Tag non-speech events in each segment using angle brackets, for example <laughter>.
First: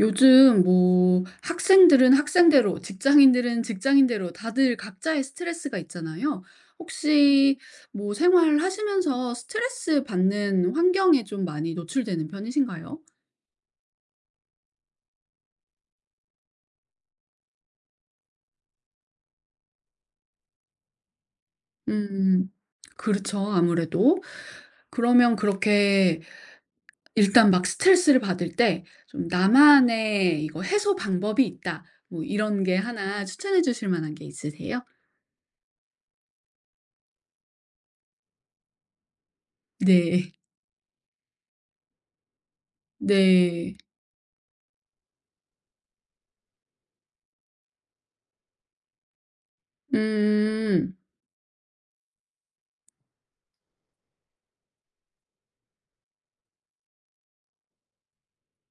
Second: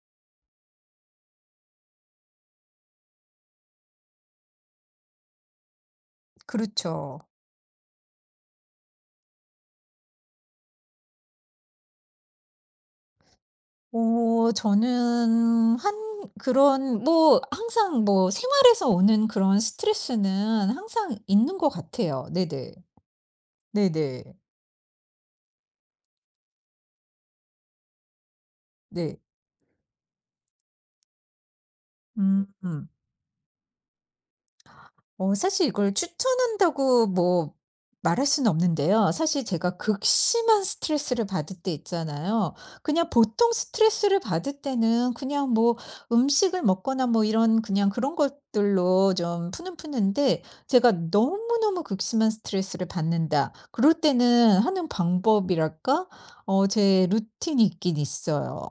요즘 뭐 학생들은 학생대로, 직장인들은 직장인대로 다들 각자의 스트레스가 있잖아요. 그렇죠. 혹시 뭐 생활하시면서 스트레스 받는 환경에 좀 많이 노출되는 편이신가요? 오, 저는 한 그런 뭐 항상 뭐 생활에서 오는 그런 스트레스는 항상 있는 것 같아요. 음. 네네. 그렇죠. 아무래도. 네네. 그러면 그렇게 일단 막 스트레스를 받을 때 네. 좀 '나만의 이거 해소 방법이 있다.' 뭐 음. 이런 게 음. 하나 추천해 주실 만한 게 있으세요? 사실 이걸 추천한다고 뭐 말할 수는 없는데요. 사실 제가 네. 극심한 스트레스를 받을 때 있잖아요. 그냥 보통 네. 스트레스를 받을 때는 그냥 뭐 음식을 먹거나 뭐 이런 그냥 그런 것들로 좀 푸는데, 제가 음. 너무너무 극심한 스트레스를 받는다. 그럴 때는 하는 방법이랄까? 제 루틴이 있긴 있어요.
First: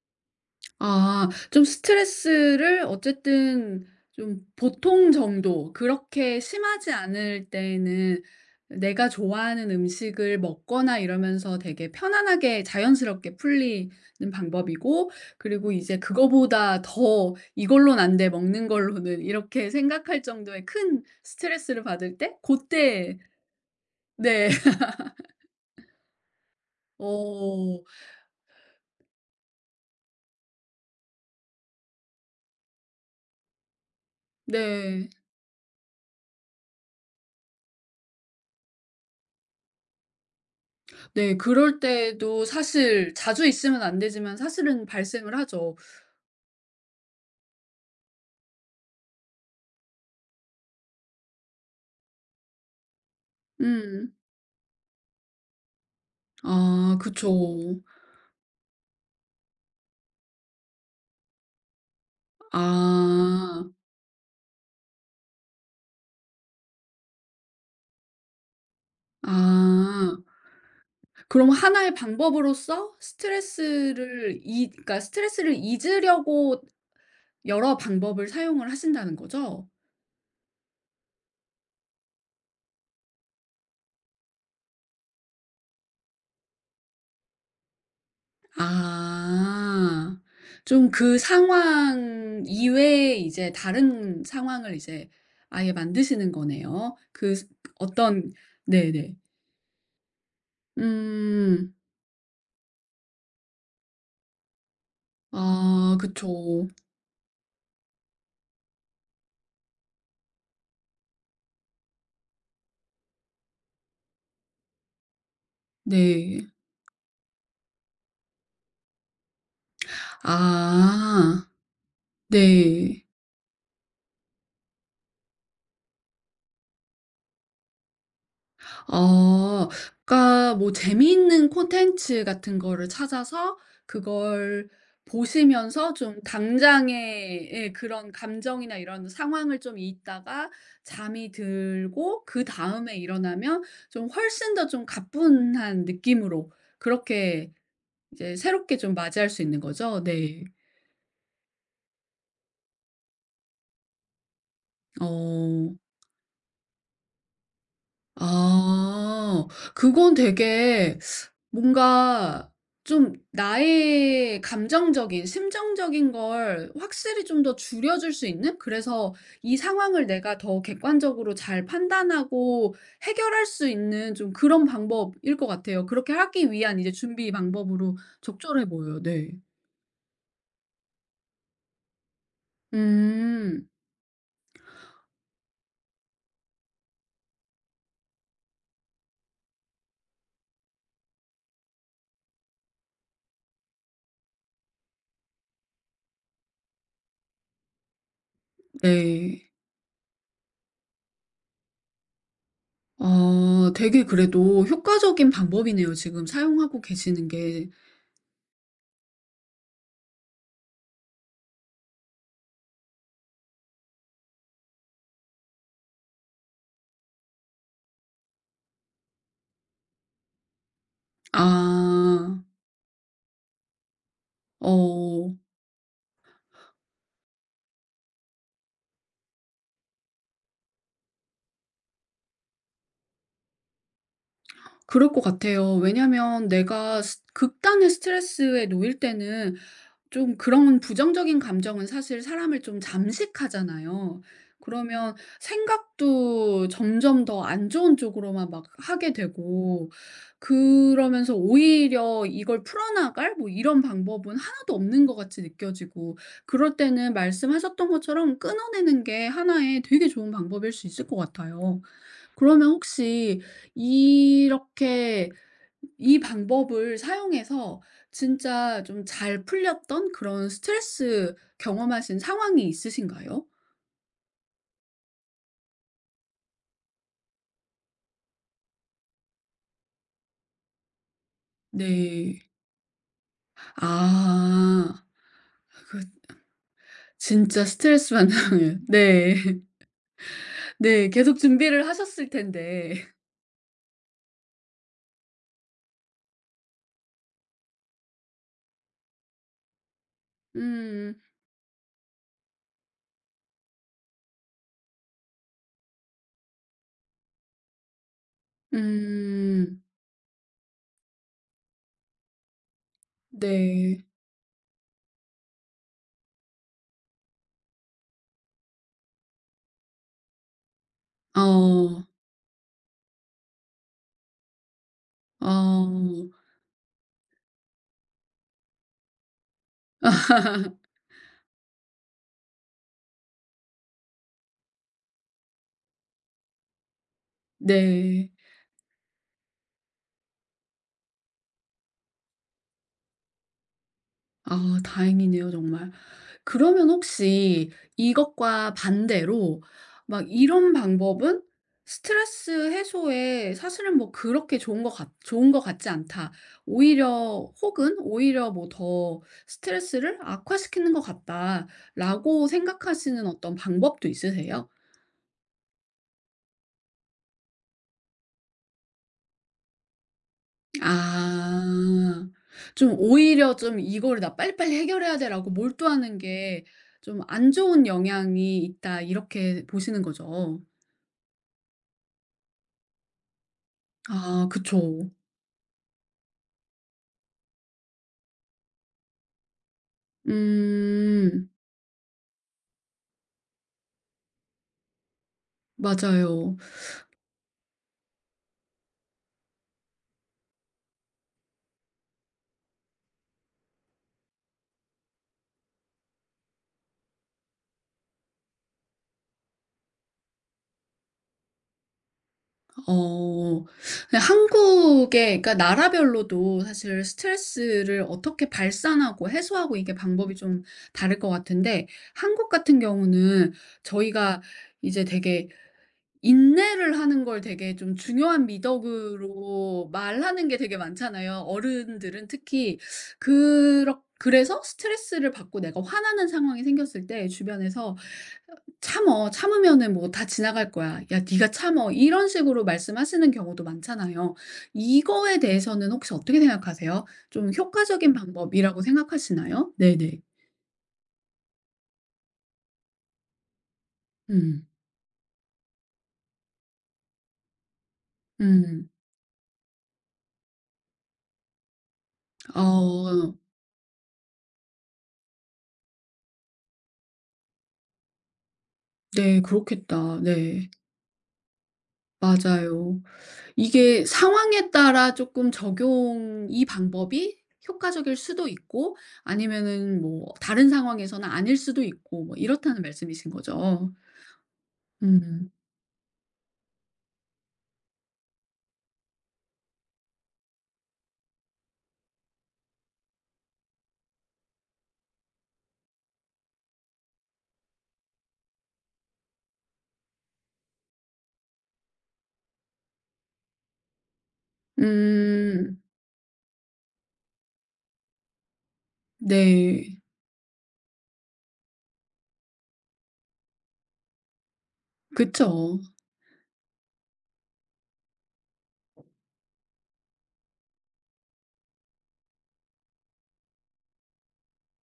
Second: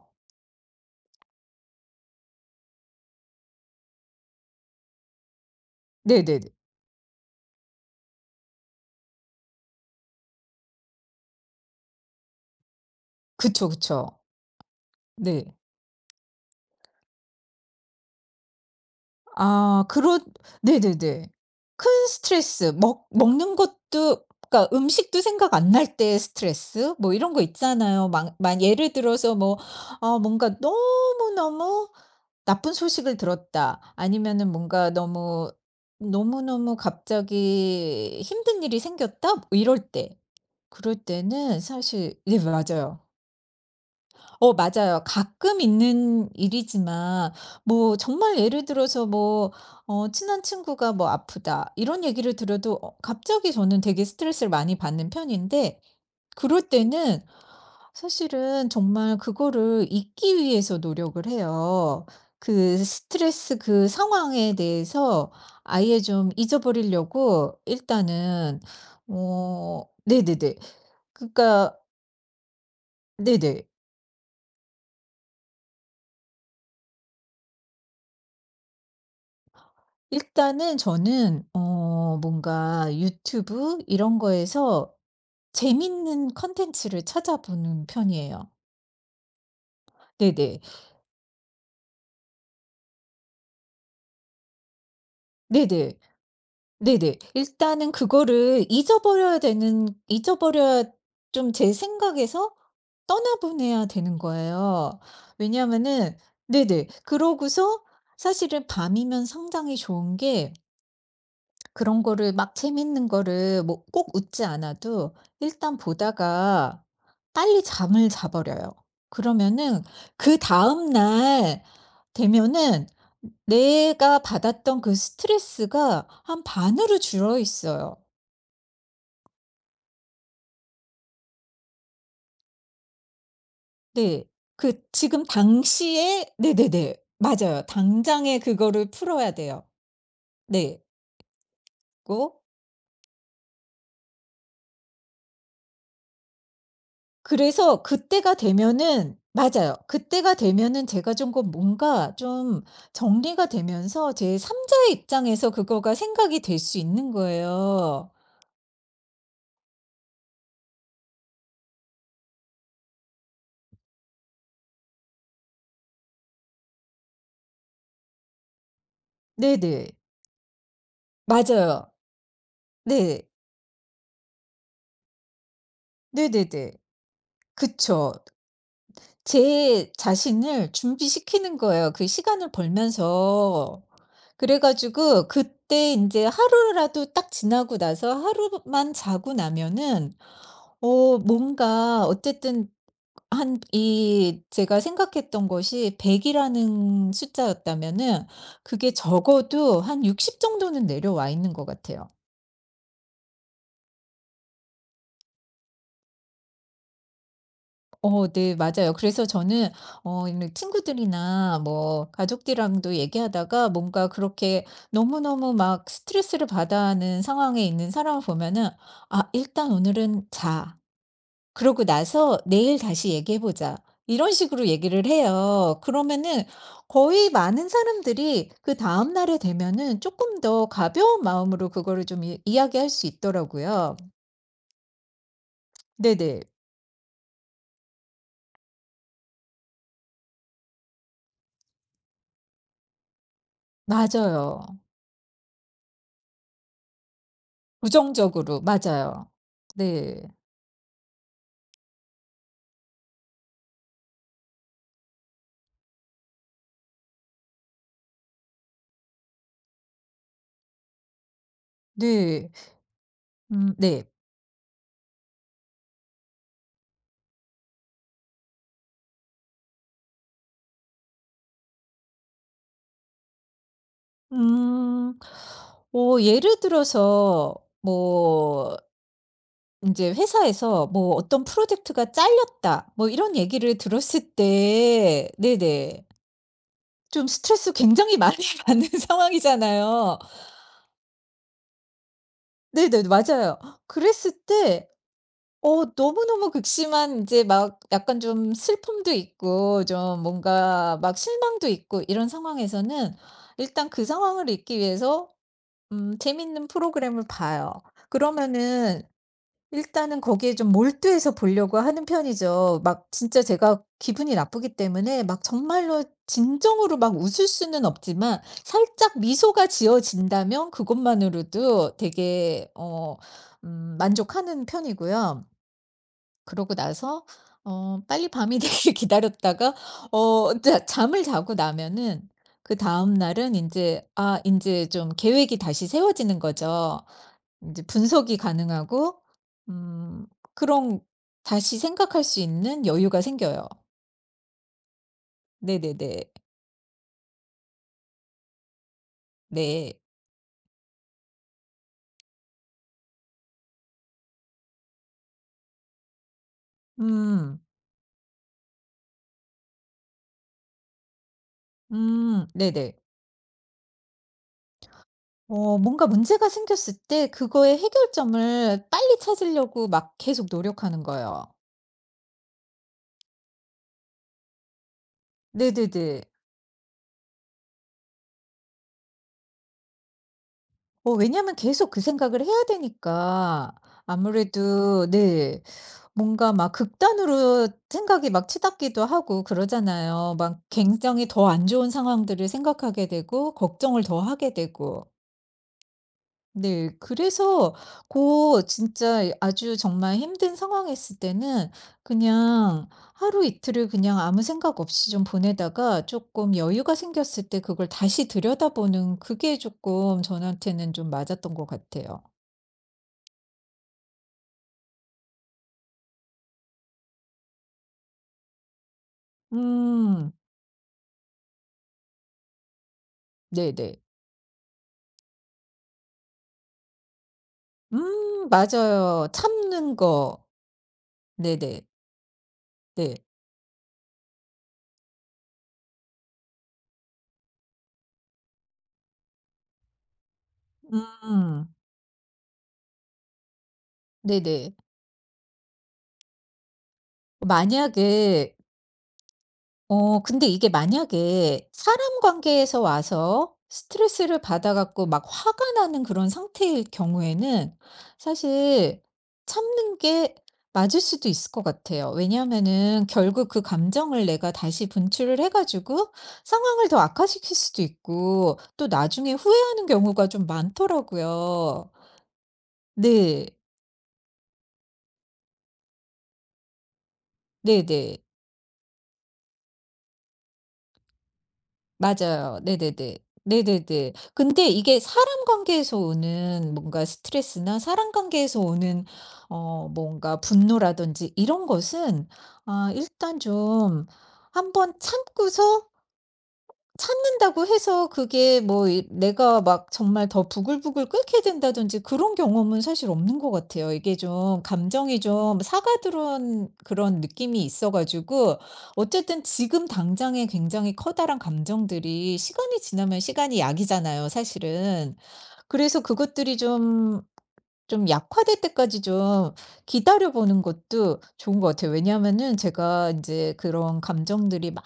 아 좀 스트레스를 어쨌든 좀 보통 정도 그렇게 네네네. 심하지 않을 때는 내가 좋아하는 음식을 먹거나 이러면서 되게 편안하게 자연스럽게 그쵸, 풀리는 그쵸. 방법이고, 네. 그리고 이제 그거보다 더 '이걸로는 안 돼. 먹는 걸로는.' 이렇게 아 그렇 생각할 정도의 큰 네네네. 스트레스를 큰 받을 때 그 스트레스 먹 때 먹는 것도, 네. 그러니까 <laughs> 음식도 생각 안 날 때 스트레스 뭐 이런 거 어 있잖아요. 막 만 예를 들어서 뭐 뭔가 너무너무 나쁜 소식을 들었다. 아니면은 뭔가 네. 너무 너무너무 갑자기 힘든 일이 생겼다? 뭐 이럴 때. 그럴 네 때는 그럴 사실 네 때도 맞아요. 사실 자주 있으면 안 되지만 사실은 맞아요. 발생을 가끔 하죠. 있는 일이지만 뭐 정말 예를 들어서 뭐 친한 친구가 뭐 "아프다." 이런 얘기를 들어도 갑자기 저는 되게 음. 스트레스를 많이 받는 편인데, 그럴 아 때는 그쵸. 사실은 정말 그거를 잊기 위해서 노력을 해요. 그 스트레스 아. 그 상황에 대해서 아예 좀 잊어버리려고 일단은. 아. 네네네. 그럼 그러니까 하나의 방법으로서 네네. 스트레스를 이, 그러니까 스트레스를 잊으려고 여러 방법을 사용을 하신다는 거죠? 일단은 저는 뭔가 유튜브 이런 거에서 재밌는 컨텐츠를 찾아보는 편이에요. 아. 네네. 좀 그 상황 이외에 이제 다른 상황을 이제 아예 네네. 만드시는 거네요. 네네. 그 스 일단은 어떤. 그거를 네네. 잊어버려야, 좀 음. 제 생각에서 떠나보내야 되는 거예요. 아 왜냐하면은 그쵸. 네네. 그러고서 사실은 밤이면 상당히 좋은 게, 그런 거를 막 재밌는 거를 뭐 꼭 웃지 않아도 일단 네. 보다가 빨리 잠을 자 버려요. 그러면은 그다음 아. 날 되면은 네. 내가 받았던 그 스트레스가 한 반으로 줄어 있어요. 아. 그러니까 뭐 재미있는 콘텐츠 같은 거를 찾아서 네. 그걸 그 지금 보시면서 좀 당시에 네네네. 당장의, 맞아요. 예 그런 당장에 감정이나 그거를 이런 풀어야 상황을 돼요. 좀 잊다가 네. 잠이 들고, 고 그다음에 일어나면 좀 훨씬 더 좀 가뿐한 느낌으로 그렇게 그래서 이제 그때가 새롭게 좀 되면은 맞이할 수 있는 맞아요. 거죠? 그때가 네. 되면은 제가 좀 그 뭔가 좀 정리가 되면서 제 3 자의 입장에서 어. 그거가 생각이 될 수 있는 거예요. 아. 그건 되게 뭔가 좀 나의 감정적인, 심정적인 걸 확실히 좀 더 줄여 줄 수 있는, 그래서 이 네네. 상황을 내가 더 객관적으로 잘 맞아요. 판단하고 네. 해결할 수 있는 좀 그런 방법일 것 같아요. 그렇게 하기 네네네. 위한 이제 준비 방법으로 그쵸. 적절해 보여요. 네. 제 자신을 준비시키는 거예요, 그 시간을 음. 벌면서. 그래 가지고 그때 인제 하루라도 딱 지나고 나서 하루만 자고 나면은 뭔가 어쨌든 한 이 제가 생각했던 것이 100 이라는 숫자였다면은, 그게 네. 적어도 한 60 정도는 내려와 있는 것 같아요. 아 되게 그래도 효과적인 방법이네요, 지금 사용하고 계시는 게. 네 맞아요. 그래서 저는 이런 친구들이나 뭐 가족들이랑도 얘기하다가 뭔가 그렇게 너무너무 막 스트레스를 받아 하는 상황에 있는 사람을 보면은 '아 일단 오늘은 자.' 아. 그러고 나서 "내일 다시 얘기해 보자." 이런 식으로 얘기를 어. 해요. 그러면은 거의 많은 사람들이 그다음 날에 되면은 조금 더 가벼운 마음으로 그거를 좀 이 이야기할 수 있더라고요. 그럴 것 같아요. 네네. 왜냐면 내가 스 극단의 스트레스에 놓일 때는 좀 그런 부정적인 감정은 사실 사람을 좀 잠식하잖아요. 맞아요. 그러면 생각도 점점 더 안 좋은 쪽으로만 부정적으로. 막 하게 맞아요. 되고, 네. 그러면서 오히려 이걸 풀어나갈 뭐 이런 방법은 하나도 없는 것 같이 느껴지고. 그럴 때는 말씀하셨던 것처럼 끊어내는 게 하나의 되게 좋은 방법일 수 있을 것 같아요. 네. 그러면 혹시 네. 이렇게 이 방법을 사용해서 진짜 좀 잘 풀렸던 그런 스트레스 경험하신 상황이 있으신가요? 음. 예를 들어서 뭐 인제 회사에서 뭐 "어떤 프로젝트가 네. 잘렸다." 뭐 이런 얘기를 들었을 아. 때 그 네네. 좀 진짜 스트레스 스트레스 굉장히 많이 <laughs> 받는. 받는 <laughs> 네. 상황이잖아요. 네. 계속 준비를 하셨을 네네. 텐데. 맞아요. 그랬을 때 너무너무 극심한 인제 막 약간 좀 슬픔도 있고 좀 뭔가 음. 막 실망도 있고 이런 상황에서는 일단 그 상황을 잊기 위해서 재밌는 프로그램을 봐요. 그러면은 음. 일단은 거기에 좀 몰두해서 보려고 하는 편이죠. 막 진짜 제가 네. 기분이 나쁘기 때문에 막 정말로 진정으로 막 웃을 수는 없지만 살짝 미소가 지어진다면 그것만으로도 어. 되게 만족하는 편이고요. 어. 그러고 나서 빨리 밤이 <laughs> 되길 기다렸다가 자 잠을 자고 나면은 그다음 날은 이제 이제 좀 계획이 다시 세워지는 거죠. 인제 네. 분석이 가능하고 음 그런 다시 생각할 수 있는 여유가 생겨요. 아 다행이네요, 정말. 네네네. 그러면 혹시 이것과 반대로 네. 막 이런 방법은 스트레스 해소에 사실은 뭐 그렇게 좋은 것 같지 않다. 오히려, 음. 혹은 오히려 뭐 더 스트레스를 악화시키는 것 같다라고 네네. 생각하시는 어떤 방법도 있으세요? 뭔가 문제가 생겼을 때 그거의 해결점을 빨리 찾으려고 막 계속 노력하는 거예요. 아. 좀 오히려 좀 '이거를 나 빨리빨리 해결해야 돼.'라고 몰두하는 네네네. 게 좀 '안 좋은 영향이 있다.' 이렇게 보시는 거죠. 왜냐면 계속 그 생각을 해야 되니까 아 그쵸. 아무래도 네. 뭔가 막 극단으로 생각이 막 치닫기도 하고 그러잖아요. 막 굉장히 더 음. 안 좋은 상황들을 생각하게 되고 걱정을 더 하게 되고. 맞아요. 네. 그래서 고 진짜 아주 정말 힘든 상황에 있을 때는 그냥 하루 이틀을 그냥 아무 생각 없이 좀 보내다가 조금 여유가 생겼을 때 그걸 다시 들여다보는 그게 조금 저한테는 좀 맞았던 것 같아요. 어. 네 한국의, 그러니까 나라별로도 사실 스트레스를 어떻게 발산하고 해소하고 이게 음. 방법이 좀 다를 것 같은데, 한국 같은 경우는 네네. 저희가 이제 되게 인내를 하는 걸 되게 좀 중요한 맞아요. 미덕으로 참는 거. 말하는 게 되게 많잖아요, 네네. 어른들은 특히. 네. 그렇 그래서 스트레스를 받고 내가 화나는 상황이 생겼을 때 주변에서 "참어. 참으면은 뭐 다 지나갈 거야. 야 네가 음. 참어." 이런 식으로 말씀하시는 경우도 많잖아요. 네네. 이거에 대해서는 혹시 어떻게 생각하세요? 좀 효과적인 만약에 방법이라고 생각하시나요? 네네. 근데 이게 만약에 사람 관계에서 와서 스트레스를 음. 받아 갖고 막 화가 나는 그런 상태일 경우에는 음. 사실 참는 게 맞을 수도 있을 것 같아요. 왜냐하면은 아. 결국 그 감정을 내가 다시 분출을 해 가지고 상황을 더 악화시킬 수도 있고 또 나중에 네. 후회하는 그렇겠다. 경우가 좀 네. 많더라고요. 맞아요. 네. 이게 상황에 따라 조금 적용 이 방법이 효과적일 네네. 수도 있고, 아니면은 뭐 다른 상황에서는 아닐 수도 있고 뭐 맞아요. 이렇다는 네네네. 말씀이신 거죠? 네네네. 근데 이게 사람 음. 관계에서 오는 뭔가 스트레스나 사람 관계에서 오는 뭔가 분노라든지 이런 것은 일단 좀 한번 참고서, 참는다고 해서 그게 뭐 이 내가 막 정말 더 부글부글 끓게 된다든지 그런 경험은 사실 없는 것 같아요. 이게 좀 감정이 좀 음. 사가들은 그런 느낌이 있어 가지고 어쨌든 지금 네. 당장에 굉장히 커다란 감정들이, 시간이 지나면 시간이 약이잖아요 사실은. 그쵸. 그래서 그것들이 좀 약화될 때까지 좀 기다려 보는 것도 좋은 것 같아요. 왜냐하면은 제가 이제 그런 감정들이 막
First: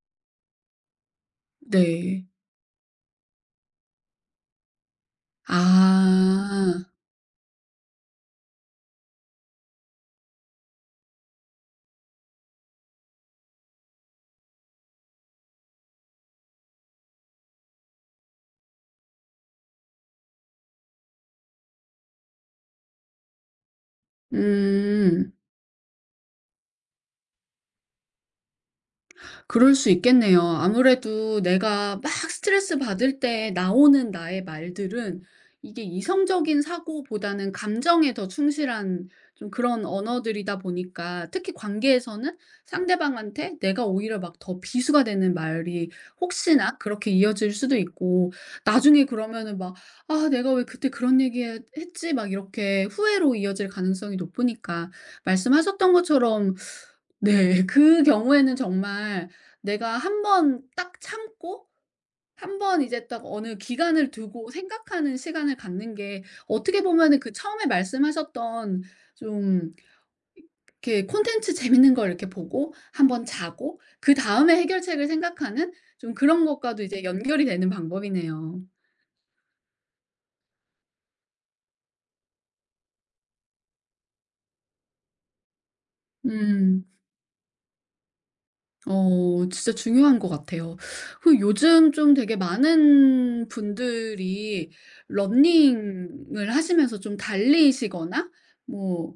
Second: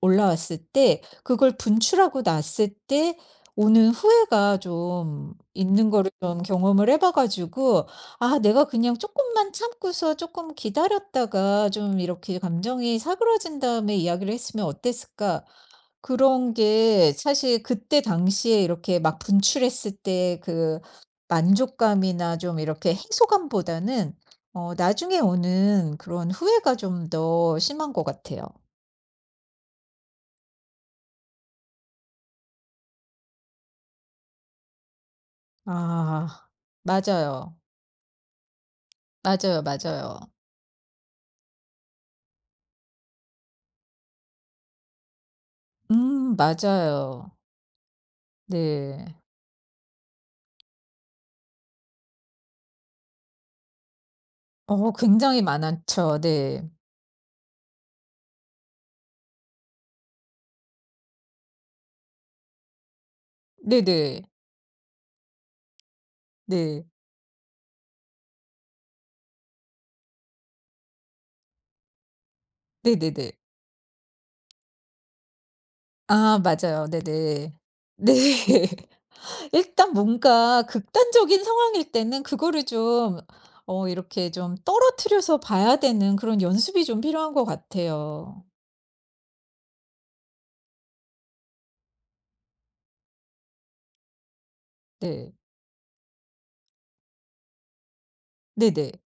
올라왔을 때 그걸 분출하고 네. 났을 때 오는 후회가 좀 있는 거를 좀 아. 경험을 해봐 가지고 '아 내가 그냥 조금만 참고서 조금 기다렸다가 좀 이렇게 감정이 사그러진 다음에 이야기를 했으면 어땠을까?' 그런 게 사실 그때 당시에 이렇게 막 분출했을 때 그 만족감이나 좀 이렇게 해소감보다는 나중에 음. 오는 그런 후회가 좀 더 심한 것 같아요. 그럴 수 있겠네요. 아무래도 내가 막 스트레스 받을 때 나오는 나의 말들은 이게 아. 이성적인 사고보다는 맞아요. 감정에 더 충실한 좀 맞아요, 그런 맞아요. 언어들이다 보니까, 특히 관계에서는 상대방한테 내가 오히려 막 더 비수가 되는 말이 혹시나 그렇게 맞아요. 이어질 수도 있고, 나중에 네. 그러면은 막 '아 내가 왜 그때 그런 얘기 했 했지?' 막 이렇게 후회로 이어질 가능성이 높으니까 굉장히 말씀하셨던 많았죠. 것처럼 네. 네. <laughs> 그 경우에는 정말 내가 한번 딱 참고 한번 이제 딱 어느 기간을 네네. 두고 생각하는 시간을 갖는 게 어떻게 네. 보면은 그 처음에 말씀하셨던 좀 이렇게 콘텐츠 재밌는 걸 이렇게 보고 한번 네네네. 자고 그다음에 해결책을 생각하는 좀 아 그런 것과도 맞아요. 이제 연결이 네네. 되는 네. 방법이네요. <laughs> 일단 뭔가 극단적인 상황일 때는 그거를 좀 이렇게 좀 떨어뜨려서 봐야 되는 그런 음. 연습이 좀 필요한 것 같아요. 어 진짜 중요한 것 같아요. 그 요즘 좀 되게 많은 분들이 네. 러닝을 하시면서 좀 달리시거나 네네. 뭐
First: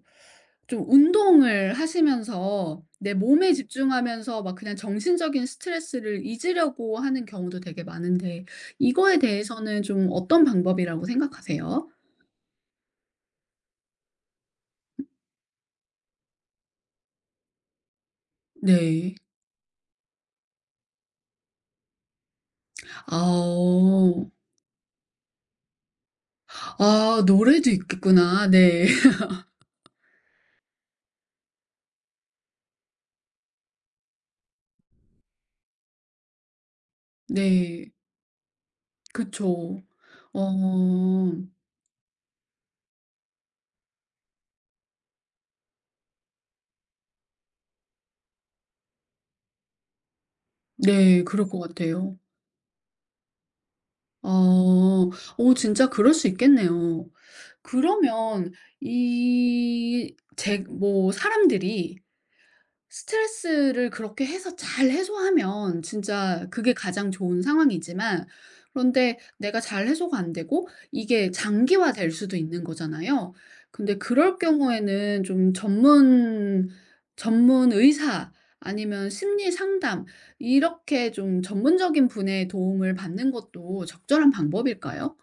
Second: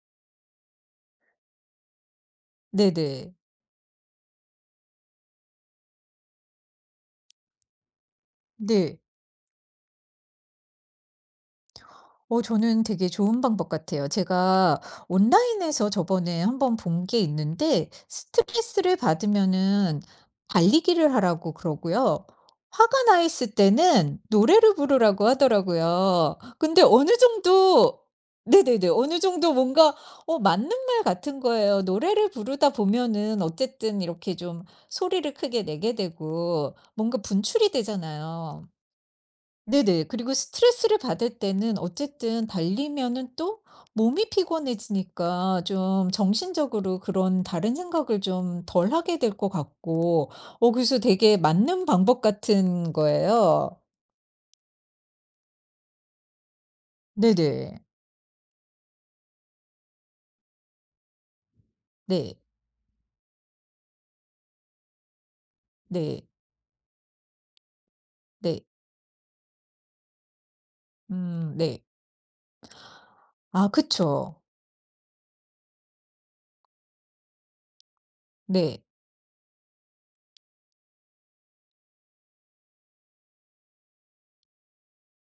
좀 운동을 하시면서 내 네네. 몸에 집중하면서 막 그냥 정신적인 스트레스를 잊으려고 하는 경우도 되게 많은데, 네. 이거에 대해서는 좀 어떤 방법이라고 생각하세요? 저는 되게 좋은 방법 같아요. 제가 온라인에서 저번에 한번 본 게 있는데 스트레스를 네. 받으면은 달리기를 하라고 그러고요. 화가 아 나 있을 때는 어. 노래를 부르라고 하더라고요. 근데 어느 아 노래도 정도 있겠구나. 네. 네네네. 어느 <laughs> 정도 뭔가 맞는 말 같은 거예요. 노래를 부르다 보면은 어쨌든 이렇게 좀 소리를 크게 내게 되고 뭔가 분출이 네. 되잖아요. 그쵸. 네네. 그리고 스트레스를 받을 어. 때는 어쨌든 달리면은 또 몸이 피곤해지니까 좀 정신적으로 그런 다른 생각을 좀 덜 하게 될 것 같고 그래서 네. 되게 그럴 것 맞는 같아요. 방법 같은 거예요. 아. 오, 진짜 그럴 수 있겠네요. 네네. 그러면 이 제 뭐 사람들이 네. 스트레스를 그렇게 해서 잘 해소하면 네. 진짜 그게 가장 좋은 상황이지만 네. 그런데 내가 잘 해소가 안 되고 이게 네. 장기화될 수도 있는 거잖아요. 아 근데 그럴 그쵸. 경우에는 좀 전문 의사 네. 아니면 심리 상담, 이렇게 좀 전문적인 분의 도움을 받는 것도 적절한 방법일까요?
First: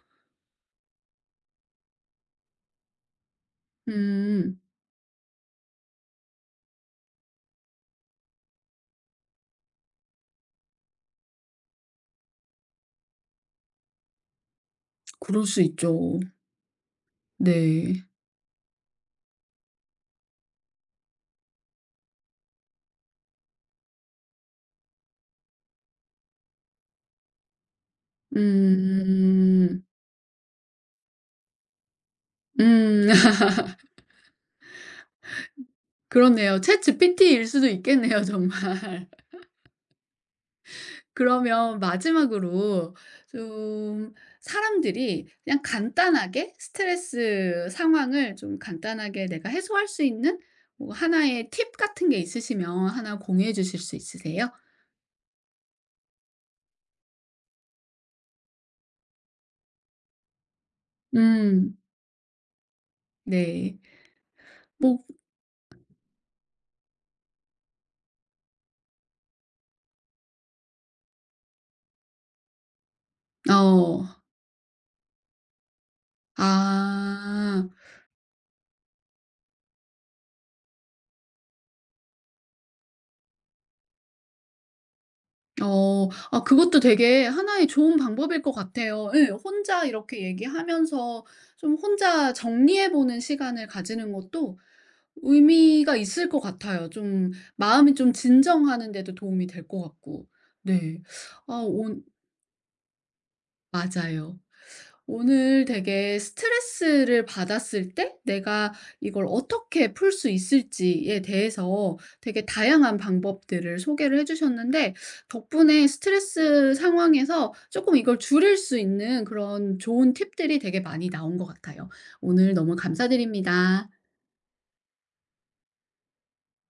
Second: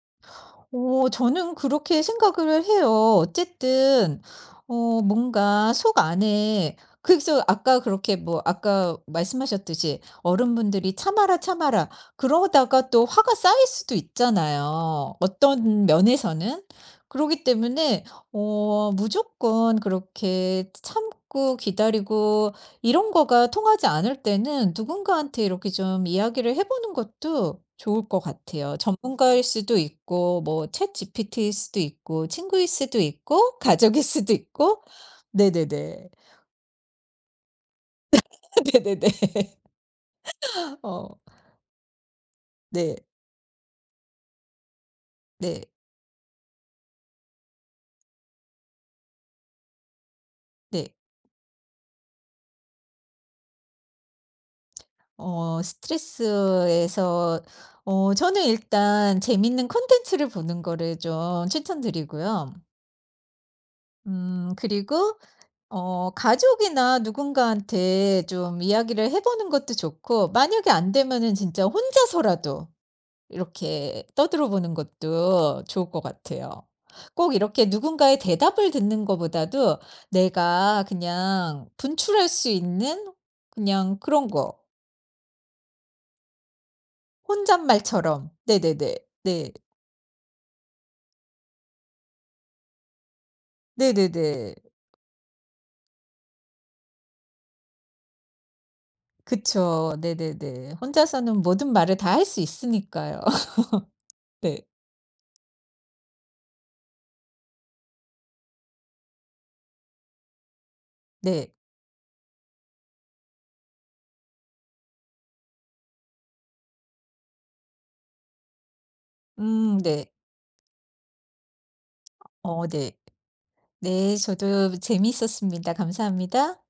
오, 저는 그렇게 생각을 해요. 어쨌든 음. 뭔가 속 안에, 그래서 아까 그렇게 뭐 아까 말씀하셨듯이 어른분들이 "참아라, 참아라." 그러다가 또 화가 쌓일 수도 있잖아요, 그럴 수 어떤 있죠. 면에서는. 그러기 네. 때문에 무조건 그렇게 참고 기다리고, 이런 거가 통하지 않을 때는 누군가한테 이렇게 좀 이야기를 해 보는 것도 좋을 것 같아요. 전문가일 수도 음. 있고 뭐 챗GPT일 수도 있고 친구일 수도 음. 음. 있고 <laughs> 가족일 수도 있고. 네네네. 그렇네요. 챗GPT일 수도 있겠네요, 정말. <laughs> 네네네. <laughs> 어 그러면 마지막으로 네. 좀 사람들이 그냥 네. 간단하게 스트레스 상황을 좀 간단하게 내가 해소할 수 있는 네. 뭐 하나의 팁 같은 게 있으시면 하나 공유해 주실 수 있으세요? 스트레스에서 저는 일단 재밌는 콘텐츠를 보는 거를 좀 음. 추천드리고요. 네. 뭐. 그리고 가족이나 누군가한테 좀 이야기를 해 보는 것도 좋고, 만약에 안 되면은 진짜 혼자서라도 어. 이렇게 떠들어 보는 것도 좋을 것 같아요. 꼭 이렇게 아. 누군가의 대답을 듣는 것보다도 내가 그냥 분출할 수 있는 그냥 그런 거. 어. 아 그것도 되게 하나의 좋은 혼잣말처럼. 방법일 것 네네네. 같아요. 예. 네. 혼자 이렇게 얘기하면서 좀 혼자 정리해 보는 시간을 가지는 네네네. 것도 의미가 있을 것 같아요. 좀 마음이 좀 진정하는 데도 도움이 될 것 그쵸. 같고. 네네네. 네. 혼자서는 아 모든 말을 온 다 할 수 있으니까요. <laughs> 맞아요. 네. 오늘 되게 스트레스를 받았을 때 내가 이걸 어떻게 풀 수 있을지에 네. 대해서 되게 다양한 방법들을 소개를 해 주셨는데, 덕분에 스트레스 상황에서 조금 이걸 줄일 수 있는 그런 네. 좋은 팁들이 되게 많이 나온 것 같아요. 오늘 어 너무 네. 감사드립니다. 네, 저도 재미있었습니다. 감사합니다.